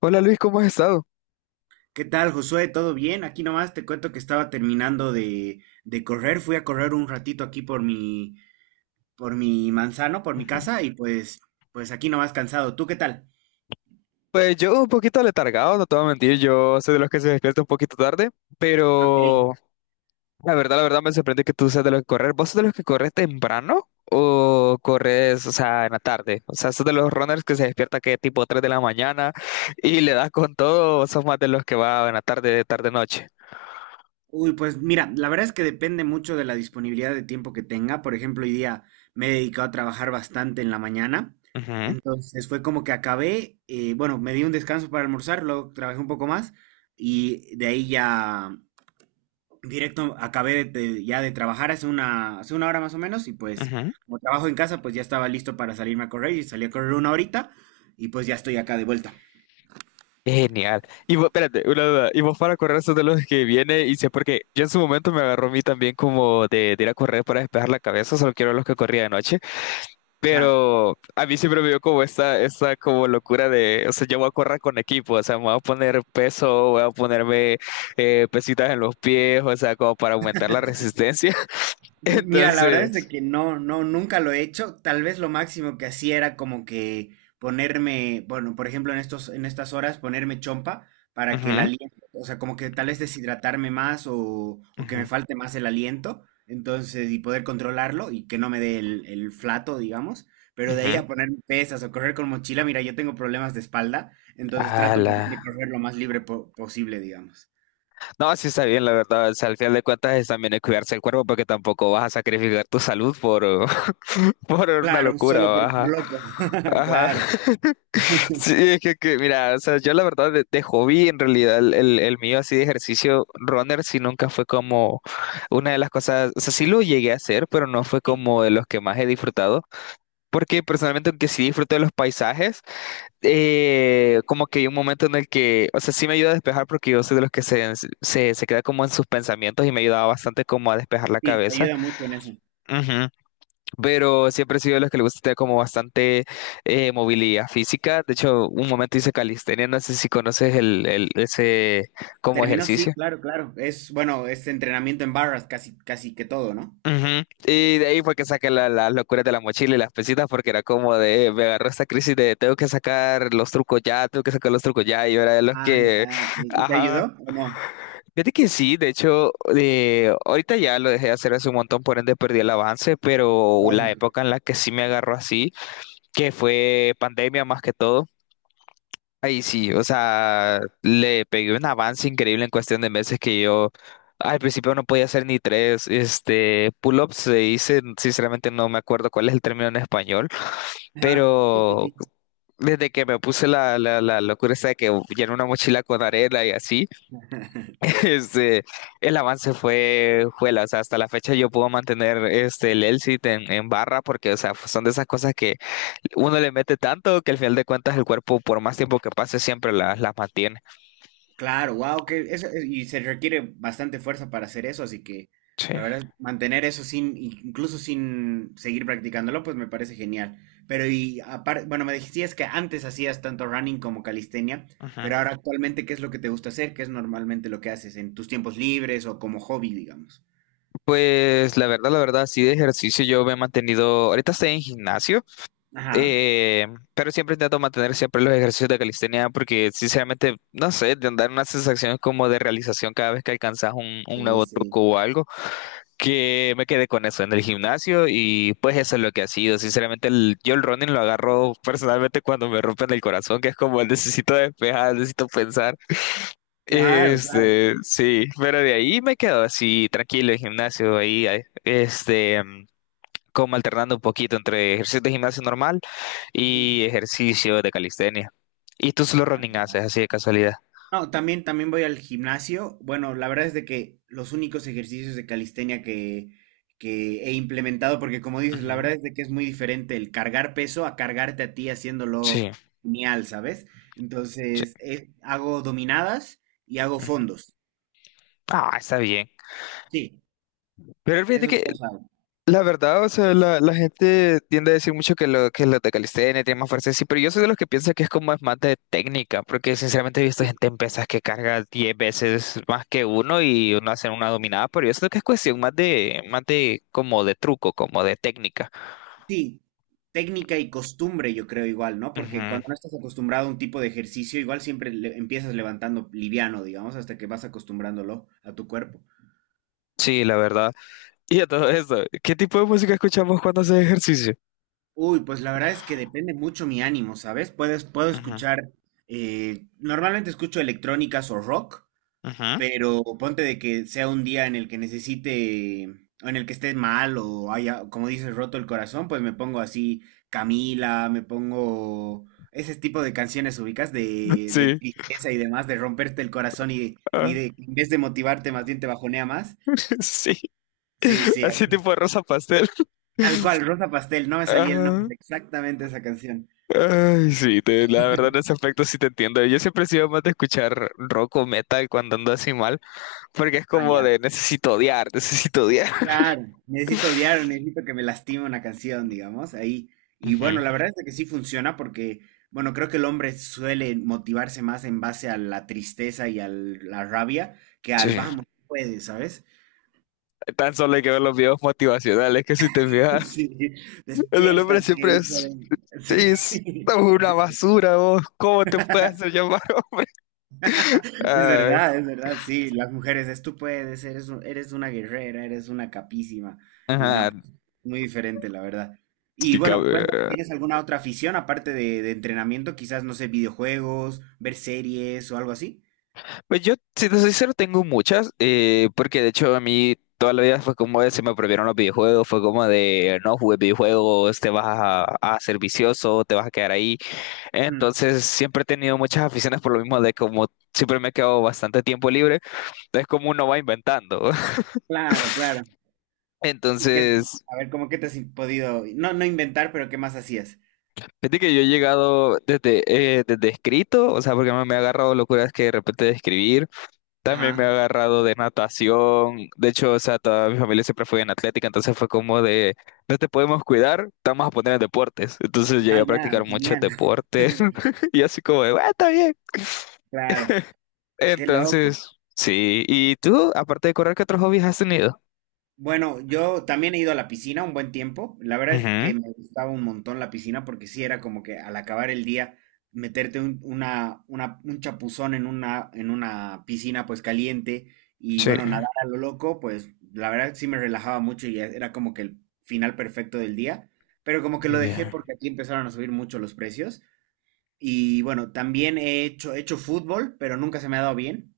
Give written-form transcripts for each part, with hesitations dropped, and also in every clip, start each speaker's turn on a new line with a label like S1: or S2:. S1: Hola Luis, ¿cómo has estado?
S2: ¿Qué tal, Josué? ¿Todo bien? Aquí nomás te cuento que estaba terminando de correr. Fui a correr un ratito aquí por mi manzano, por mi
S1: Ujú.
S2: casa, y pues aquí nomás cansado. ¿Tú qué tal?
S1: Pues yo un poquito letargado, no te voy a mentir, yo soy de los que se despierta un poquito tarde,
S2: Ok.
S1: pero la verdad me sorprende que tú seas de los que correr. ¿Vos sos de los que corres temprano o corres, o sea, en la tarde? O sea, sos de los runners que se despierta que tipo 3 de la mañana y le das con todo, o sos más de los que va en la tarde, tarde, noche.
S2: Uy, pues mira, la verdad es que depende mucho de la disponibilidad de tiempo que tenga. Por ejemplo, hoy día me he dedicado a trabajar bastante en la mañana.
S1: Ujú,
S2: Entonces fue como que acabé, bueno, me di un descanso para almorzar, luego trabajé un poco más y de ahí ya directo, acabé de, ya de trabajar hace una hora más o menos y pues
S1: ujú.
S2: como trabajo en casa, pues ya estaba listo para salirme a correr y salí a correr una horita y pues ya estoy acá de vuelta.
S1: Genial. Y vos, espérate, una duda. Y vos para correr sos de los que viene y sé porque yo en su momento me agarró a mí también como de ir a correr para despejar la cabeza, solo quiero los que corría de noche,
S2: Ajá.
S1: pero a mí siempre me dio como esta como locura de, o sea, yo voy a correr con equipo, o sea, me voy a poner peso, voy a ponerme pesitas en los pies, o sea, como para aumentar la resistencia.
S2: Mira, la verdad es de
S1: Entonces...
S2: que no, no, nunca lo he hecho. Tal vez lo máximo que hacía era como que ponerme, bueno, por ejemplo, en estos, en estas horas, ponerme chompa para que el
S1: Ujú,
S2: aliento, o sea, como que tal vez deshidratarme más o que me
S1: ujú,
S2: falte más el aliento, entonces, y poder controlarlo y que no me dé el flato, digamos. Pero de ahí
S1: ujú.
S2: a poner pesas o correr con mochila, mira, yo tengo problemas de espalda, entonces trato más
S1: Ala.
S2: bien de correr lo más libre posible, digamos.
S1: No, sí está bien, la verdad. O sea, al final de cuentas es también de cuidarse el cuerpo porque tampoco vas a sacrificar tu salud por, por una
S2: Claro, solo
S1: locura,
S2: por
S1: ajá.
S2: loco.
S1: Ajá.
S2: Claro.
S1: Sí, es que, mira, o sea, yo la verdad de hobby, en realidad, el mío así de ejercicio runner sí nunca fue como una de las cosas, o sea, sí lo llegué a hacer, pero no fue como de los que más he disfrutado. Porque personalmente, aunque sí disfruto de los paisajes, como que hay un momento en el que, o sea, sí me ayuda a despejar porque yo soy de los que se queda como en sus pensamientos y me ayudaba bastante como a despejar la
S2: Sí, te
S1: cabeza.
S2: ayuda mucho en eso.
S1: Ujú. Pero siempre he sido de los que le gusta tener como bastante movilidad física. De hecho, un momento hice calistenia, no sé si conoces ese como
S2: Terminó, sí,
S1: ejercicio.
S2: claro, claro. Es, bueno, es entrenamiento en barras casi, casi que todo, ¿no?
S1: Ujú. Y de ahí fue que saqué las locuras de la mochila y las pesitas porque era como de, me agarró esta crisis de tengo que sacar los trucos ya, tengo que sacar los trucos ya, y yo era de los
S2: Ah,
S1: que,
S2: ya, ok. ¿Y te
S1: ajá,
S2: ayudó o no?
S1: Fíjate que sí, de hecho, ahorita ya lo dejé de hacer hace un montón, por ende perdí el avance, pero la
S2: Lógico.
S1: época en la que sí me agarró así, que fue pandemia más que todo, ahí sí, o sea, le pegué un avance increíble en cuestión de meses que yo al principio no podía hacer ni tres, pull-ups se dice, sinceramente no me acuerdo cuál es el término en español,
S2: Ajá. Sí, sí,
S1: pero
S2: sí.
S1: desde que me puse la locura esta de que llené una mochila con arena y así, Este, el avance fue, juela, o sea, hasta la fecha yo puedo mantener el Elsit en barra porque, o sea, pues, son de esas cosas que uno le mete tanto que al final de cuentas el cuerpo, por más tiempo que pase, siempre las mantiene.
S2: Claro, wow, que eso, y se requiere bastante fuerza para hacer eso, así que la
S1: Sí.
S2: verdad, mantener eso sin, incluso sin seguir practicándolo, pues me parece genial. Pero y aparte, bueno, me decías que antes hacías tanto running como calistenia,
S1: Ujú.
S2: pero ahora actualmente, ¿qué es lo que te gusta hacer? ¿Qué es normalmente lo que haces en tus tiempos libres o como hobby, digamos?
S1: Pues la verdad, sí de ejercicio yo me he mantenido, ahorita estoy en gimnasio,
S2: Ajá.
S1: eh, pero siempre intento mantener siempre los ejercicios de calistenia porque sinceramente, no sé, te dan una sensación como de realización cada vez que alcanzas un
S2: Sí,
S1: nuevo
S2: sí.
S1: truco o algo. Que me quedé con eso en el gimnasio y pues eso es lo que ha sido. Sinceramente, yo el running lo agarro personalmente cuando me rompen el corazón, que es como el necesito despejar, necesito pensar.
S2: Claro, claro.
S1: Sí, pero de ahí me quedo así tranquilo en gimnasio, ahí, ahí, como alternando un poquito entre ejercicio de gimnasio normal
S2: Mm.
S1: y ejercicio de calistenia. ¿Y tú solo running haces así de casualidad?
S2: No, también, también voy al gimnasio. Bueno, la verdad es de que los únicos ejercicios de calistenia que he implementado, porque como dices, la
S1: Ujú.
S2: verdad es de que es muy diferente el cargar peso a cargarte a ti
S1: Sí,
S2: haciéndolo genial, ¿sabes?
S1: sí.
S2: Entonces, hago dominadas y hago
S1: Ujú.
S2: fondos.
S1: Ah, está bien.
S2: Sí,
S1: Pero fíjate
S2: esos
S1: que
S2: dos hago.
S1: la verdad, o sea, la gente tiende a decir mucho que, que los de calistenia tienen más fuerza, sí, pero yo soy de los que piensa que es como es más de técnica, porque sinceramente he visto
S2: Sí,
S1: gente en pesas que carga 10 veces más que uno y uno hace una dominada, pero yo siento que es cuestión más de como de truco, como de técnica.
S2: sí, técnica y costumbre, yo creo igual, ¿no? Porque
S1: Ujú.
S2: cuando no estás acostumbrado a un tipo de ejercicio, igual siempre empiezas levantando liviano, digamos, hasta que vas acostumbrándolo a tu cuerpo.
S1: Sí, la verdad. Y a todo eso, ¿qué tipo de música escuchamos cuando haces ejercicio?
S2: Uy, pues la verdad es que depende mucho mi ánimo, ¿sabes? Puedes, puedo
S1: Ujú,
S2: escuchar, normalmente escucho electrónicas o rock,
S1: ujú.
S2: pero ponte de que sea un día en el que necesite, o en el que esté mal o haya, como dices, roto el corazón, pues me pongo así Camila, me pongo ese tipo de canciones ubicas de
S1: Sí,
S2: tristeza y demás, de romperte el corazón y
S1: ah,
S2: de, en vez de motivarte, más bien te bajonea más.
S1: sí,
S2: Sí, sí,
S1: así
S2: así.
S1: tipo rosa pastel.
S2: Tal cual, Rosa Pastel, no me salía el
S1: Ajá.
S2: nombre, exactamente esa canción.
S1: Ay, sí, la verdad en ese aspecto sí te entiendo. Yo siempre he sido más de escuchar rock o metal cuando ando así mal, porque es
S2: Ah,
S1: como
S2: ya.
S1: de necesito odiar, necesito odiar.
S2: Claro, necesito odiar, necesito que me lastime una canción, digamos, ahí. Y
S1: Ujú.
S2: bueno, la verdad es que sí funciona porque, bueno, creo que el hombre suele motivarse más en base a la tristeza y a la rabia que al
S1: Sí.
S2: vamos, puedes, ¿sabes?
S1: Tan solo hay que ver los videos motivacionales, que si te fijas,
S2: Sí,
S1: el del hombre
S2: despiértate,
S1: siempre
S2: hijo de...
S1: es, sí,
S2: Sí,
S1: es una basura, vos, ¿cómo te puedes hacer llamar? Ay,
S2: es verdad, sí, las mujeres es tú puedes, eres, eres una guerrera, eres una capísima y
S1: ajá,
S2: no muy diferente, la verdad. Y
S1: sí,
S2: bueno,
S1: cabe.
S2: cuéntame, ¿tienes alguna otra afición aparte de entrenamiento? Quizás, no sé, videojuegos, ver series o algo así.
S1: Pues yo, si te soy sincero, tengo muchas, porque de hecho a mí toda la vida fue como de se me prohibieron los videojuegos, fue como de no jugues videojuegos, te vas a ser vicioso, te vas a quedar ahí.
S2: Mm,
S1: Entonces siempre he tenido muchas aficiones por lo mismo de como siempre me he quedado bastante tiempo libre, entonces como uno va inventando.
S2: claro, claro. Y
S1: Entonces,
S2: a ver, ¿cómo que te has podido, no, no inventar, pero qué más hacías?
S1: fíjate que yo he llegado desde, desde escrito, o sea, porque me ha agarrado locuras que de repente de escribir. También me ha
S2: Ajá.
S1: agarrado de natación. De hecho, o sea, toda mi familia siempre fue en atlética, entonces fue como de, no te podemos cuidar, te vamos a poner en deportes. Entonces llegué
S2: Ah,
S1: a
S2: ya,
S1: practicar muchos
S2: genial.
S1: deportes y así como de, "Bueno, está bien.
S2: Claro, qué loco.
S1: Entonces, sí". ¿Y tú, aparte de correr, qué otros hobbies has tenido?
S2: Bueno, yo también he ido a la piscina un buen tiempo. La verdad es
S1: Ujú.
S2: que me gustaba un montón la piscina porque sí era como que al acabar el día meterte un chapuzón en en una piscina pues caliente y
S1: Sí.
S2: bueno, nadar a lo loco, pues la verdad sí me relajaba mucho y era como que el final perfecto del día. Pero como que lo dejé
S1: Bien.
S2: porque aquí empezaron a subir mucho los precios. Y bueno, también he hecho fútbol, pero nunca se me ha dado bien.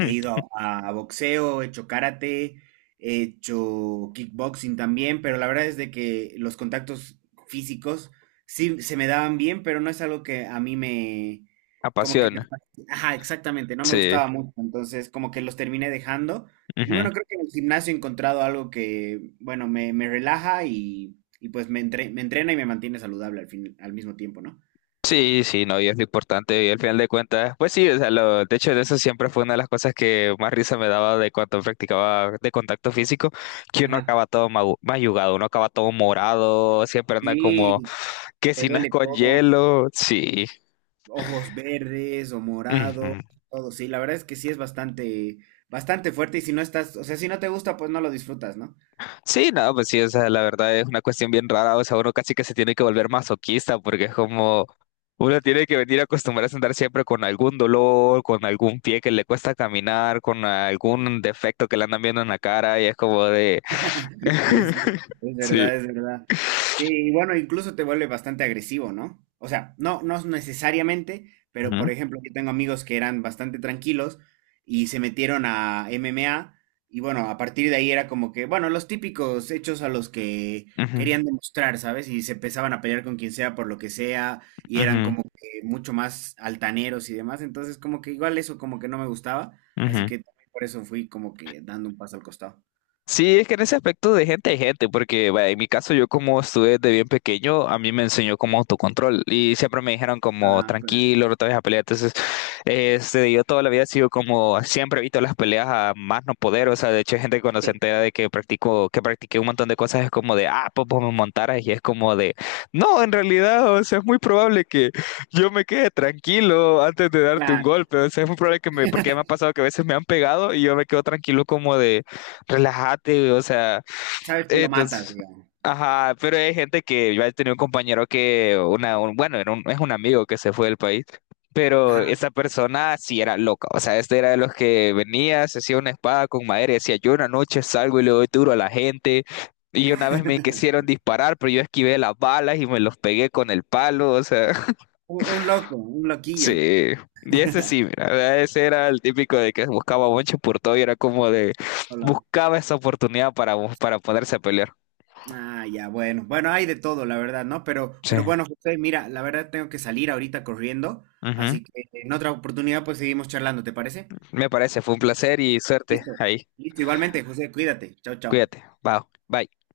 S2: He ido a boxeo, he hecho karate, he hecho kickboxing también, pero la verdad es de que los contactos físicos sí se me daban bien, pero no es algo que a mí me, como que me,
S1: Apasiona.
S2: ajá, exactamente, no me
S1: Sí.
S2: gustaba mucho, entonces como que los terminé dejando. Y bueno, creo que en el gimnasio he encontrado algo que, bueno, me relaja y pues me, me entrena y me mantiene saludable al fin, al mismo tiempo, ¿no?
S1: Sí, sí, no, y es lo importante, y al final de cuentas, pues sí, o sea, lo, de hecho, de eso siempre fue una de las cosas que más risa me daba de cuando practicaba de contacto físico, que uno
S2: Ajá.
S1: acaba todo mayugado, uno acaba todo morado, siempre anda como
S2: Sí,
S1: que
S2: te
S1: si no es
S2: duele
S1: con
S2: todo.
S1: hielo, sí.
S2: Ojos verdes o morados,
S1: Ujú.
S2: todo. Sí, la verdad es que sí es bastante, bastante fuerte y si no estás, o sea, si no te gusta, pues no lo disfrutas, ¿no?
S1: Sí, no, pues sí, o sea, la verdad es una cuestión bien rara, o sea, uno casi que se tiene que volver masoquista porque es como uno tiene que venir a acostumbrarse a andar siempre con algún dolor, con algún pie que le cuesta caminar, con algún defecto que le andan viendo en la cara y es como de...
S2: Sí, sí, es
S1: Sí.
S2: verdad, es verdad. Sí, y bueno, incluso te vuelve bastante agresivo, ¿no? O sea, no, no necesariamente, pero
S1: Ujú,
S2: por ejemplo, yo tengo amigos que eran bastante tranquilos y se metieron a MMA y bueno, a partir de ahí era como que, bueno, los típicos hechos a los que
S1: ujú,
S2: querían demostrar, ¿sabes? Y se empezaban a pelear con quien sea por lo que sea y eran
S1: ujú,
S2: como que mucho más altaneros y demás, entonces como que igual eso como que no me gustaba, así
S1: ujú.
S2: que también por eso fui como que dando un paso al costado.
S1: Sí, es que en ese aspecto de gente hay gente, porque vaya, en mi caso yo como estuve desde bien pequeño, a mí me enseñó como autocontrol y siempre me dijeron como
S2: Ah, claro.
S1: tranquilo, no te vayas a pelear. Entonces, yo toda la vida he sido como, siempre evito las peleas a más no poder, o sea, de hecho hay gente que cuando se entera de que practiqué un montón de cosas es como de, ah, pues vos me montaras y es como de, no, en realidad, o sea, es muy probable que yo me quede tranquilo antes de darte un
S2: Claro,
S1: golpe, o sea, es muy probable que me, porque ya me ha pasado que a veces me han pegado y yo me quedo tranquilo como de... Relájate, güey, o sea,
S2: sabes que lo matas,
S1: entonces,
S2: digamos.
S1: ajá, pero hay gente que yo he tenido un compañero que, bueno, es un amigo que se fue del país, pero
S2: Ajá.
S1: esa persona sí era loca, o sea, este era de los que venía, se hacía una espada con madera y decía, yo una noche salgo y le doy duro a la gente, y una vez me quisieron disparar, pero yo esquivé las balas y me los pegué con el palo, o sea.
S2: Un loco, un loquillo.
S1: Sí, y ese sí, mira, ese era el típico de que buscaba bonche por todo y era como de
S2: Hola.
S1: buscaba esa oportunidad para ponerse a pelear.
S2: Ah, ya, bueno. Bueno, hay de todo, la verdad, ¿no?
S1: Sí.
S2: Pero bueno, José, mira, la verdad tengo que salir ahorita corriendo,
S1: Ujú.
S2: así que en otra oportunidad pues seguimos charlando, ¿te parece?
S1: Me parece, fue un placer y suerte
S2: Listo.
S1: ahí.
S2: Listo, igualmente, José, cuídate. Chao, chao.
S1: Cuídate. Bye. Bye.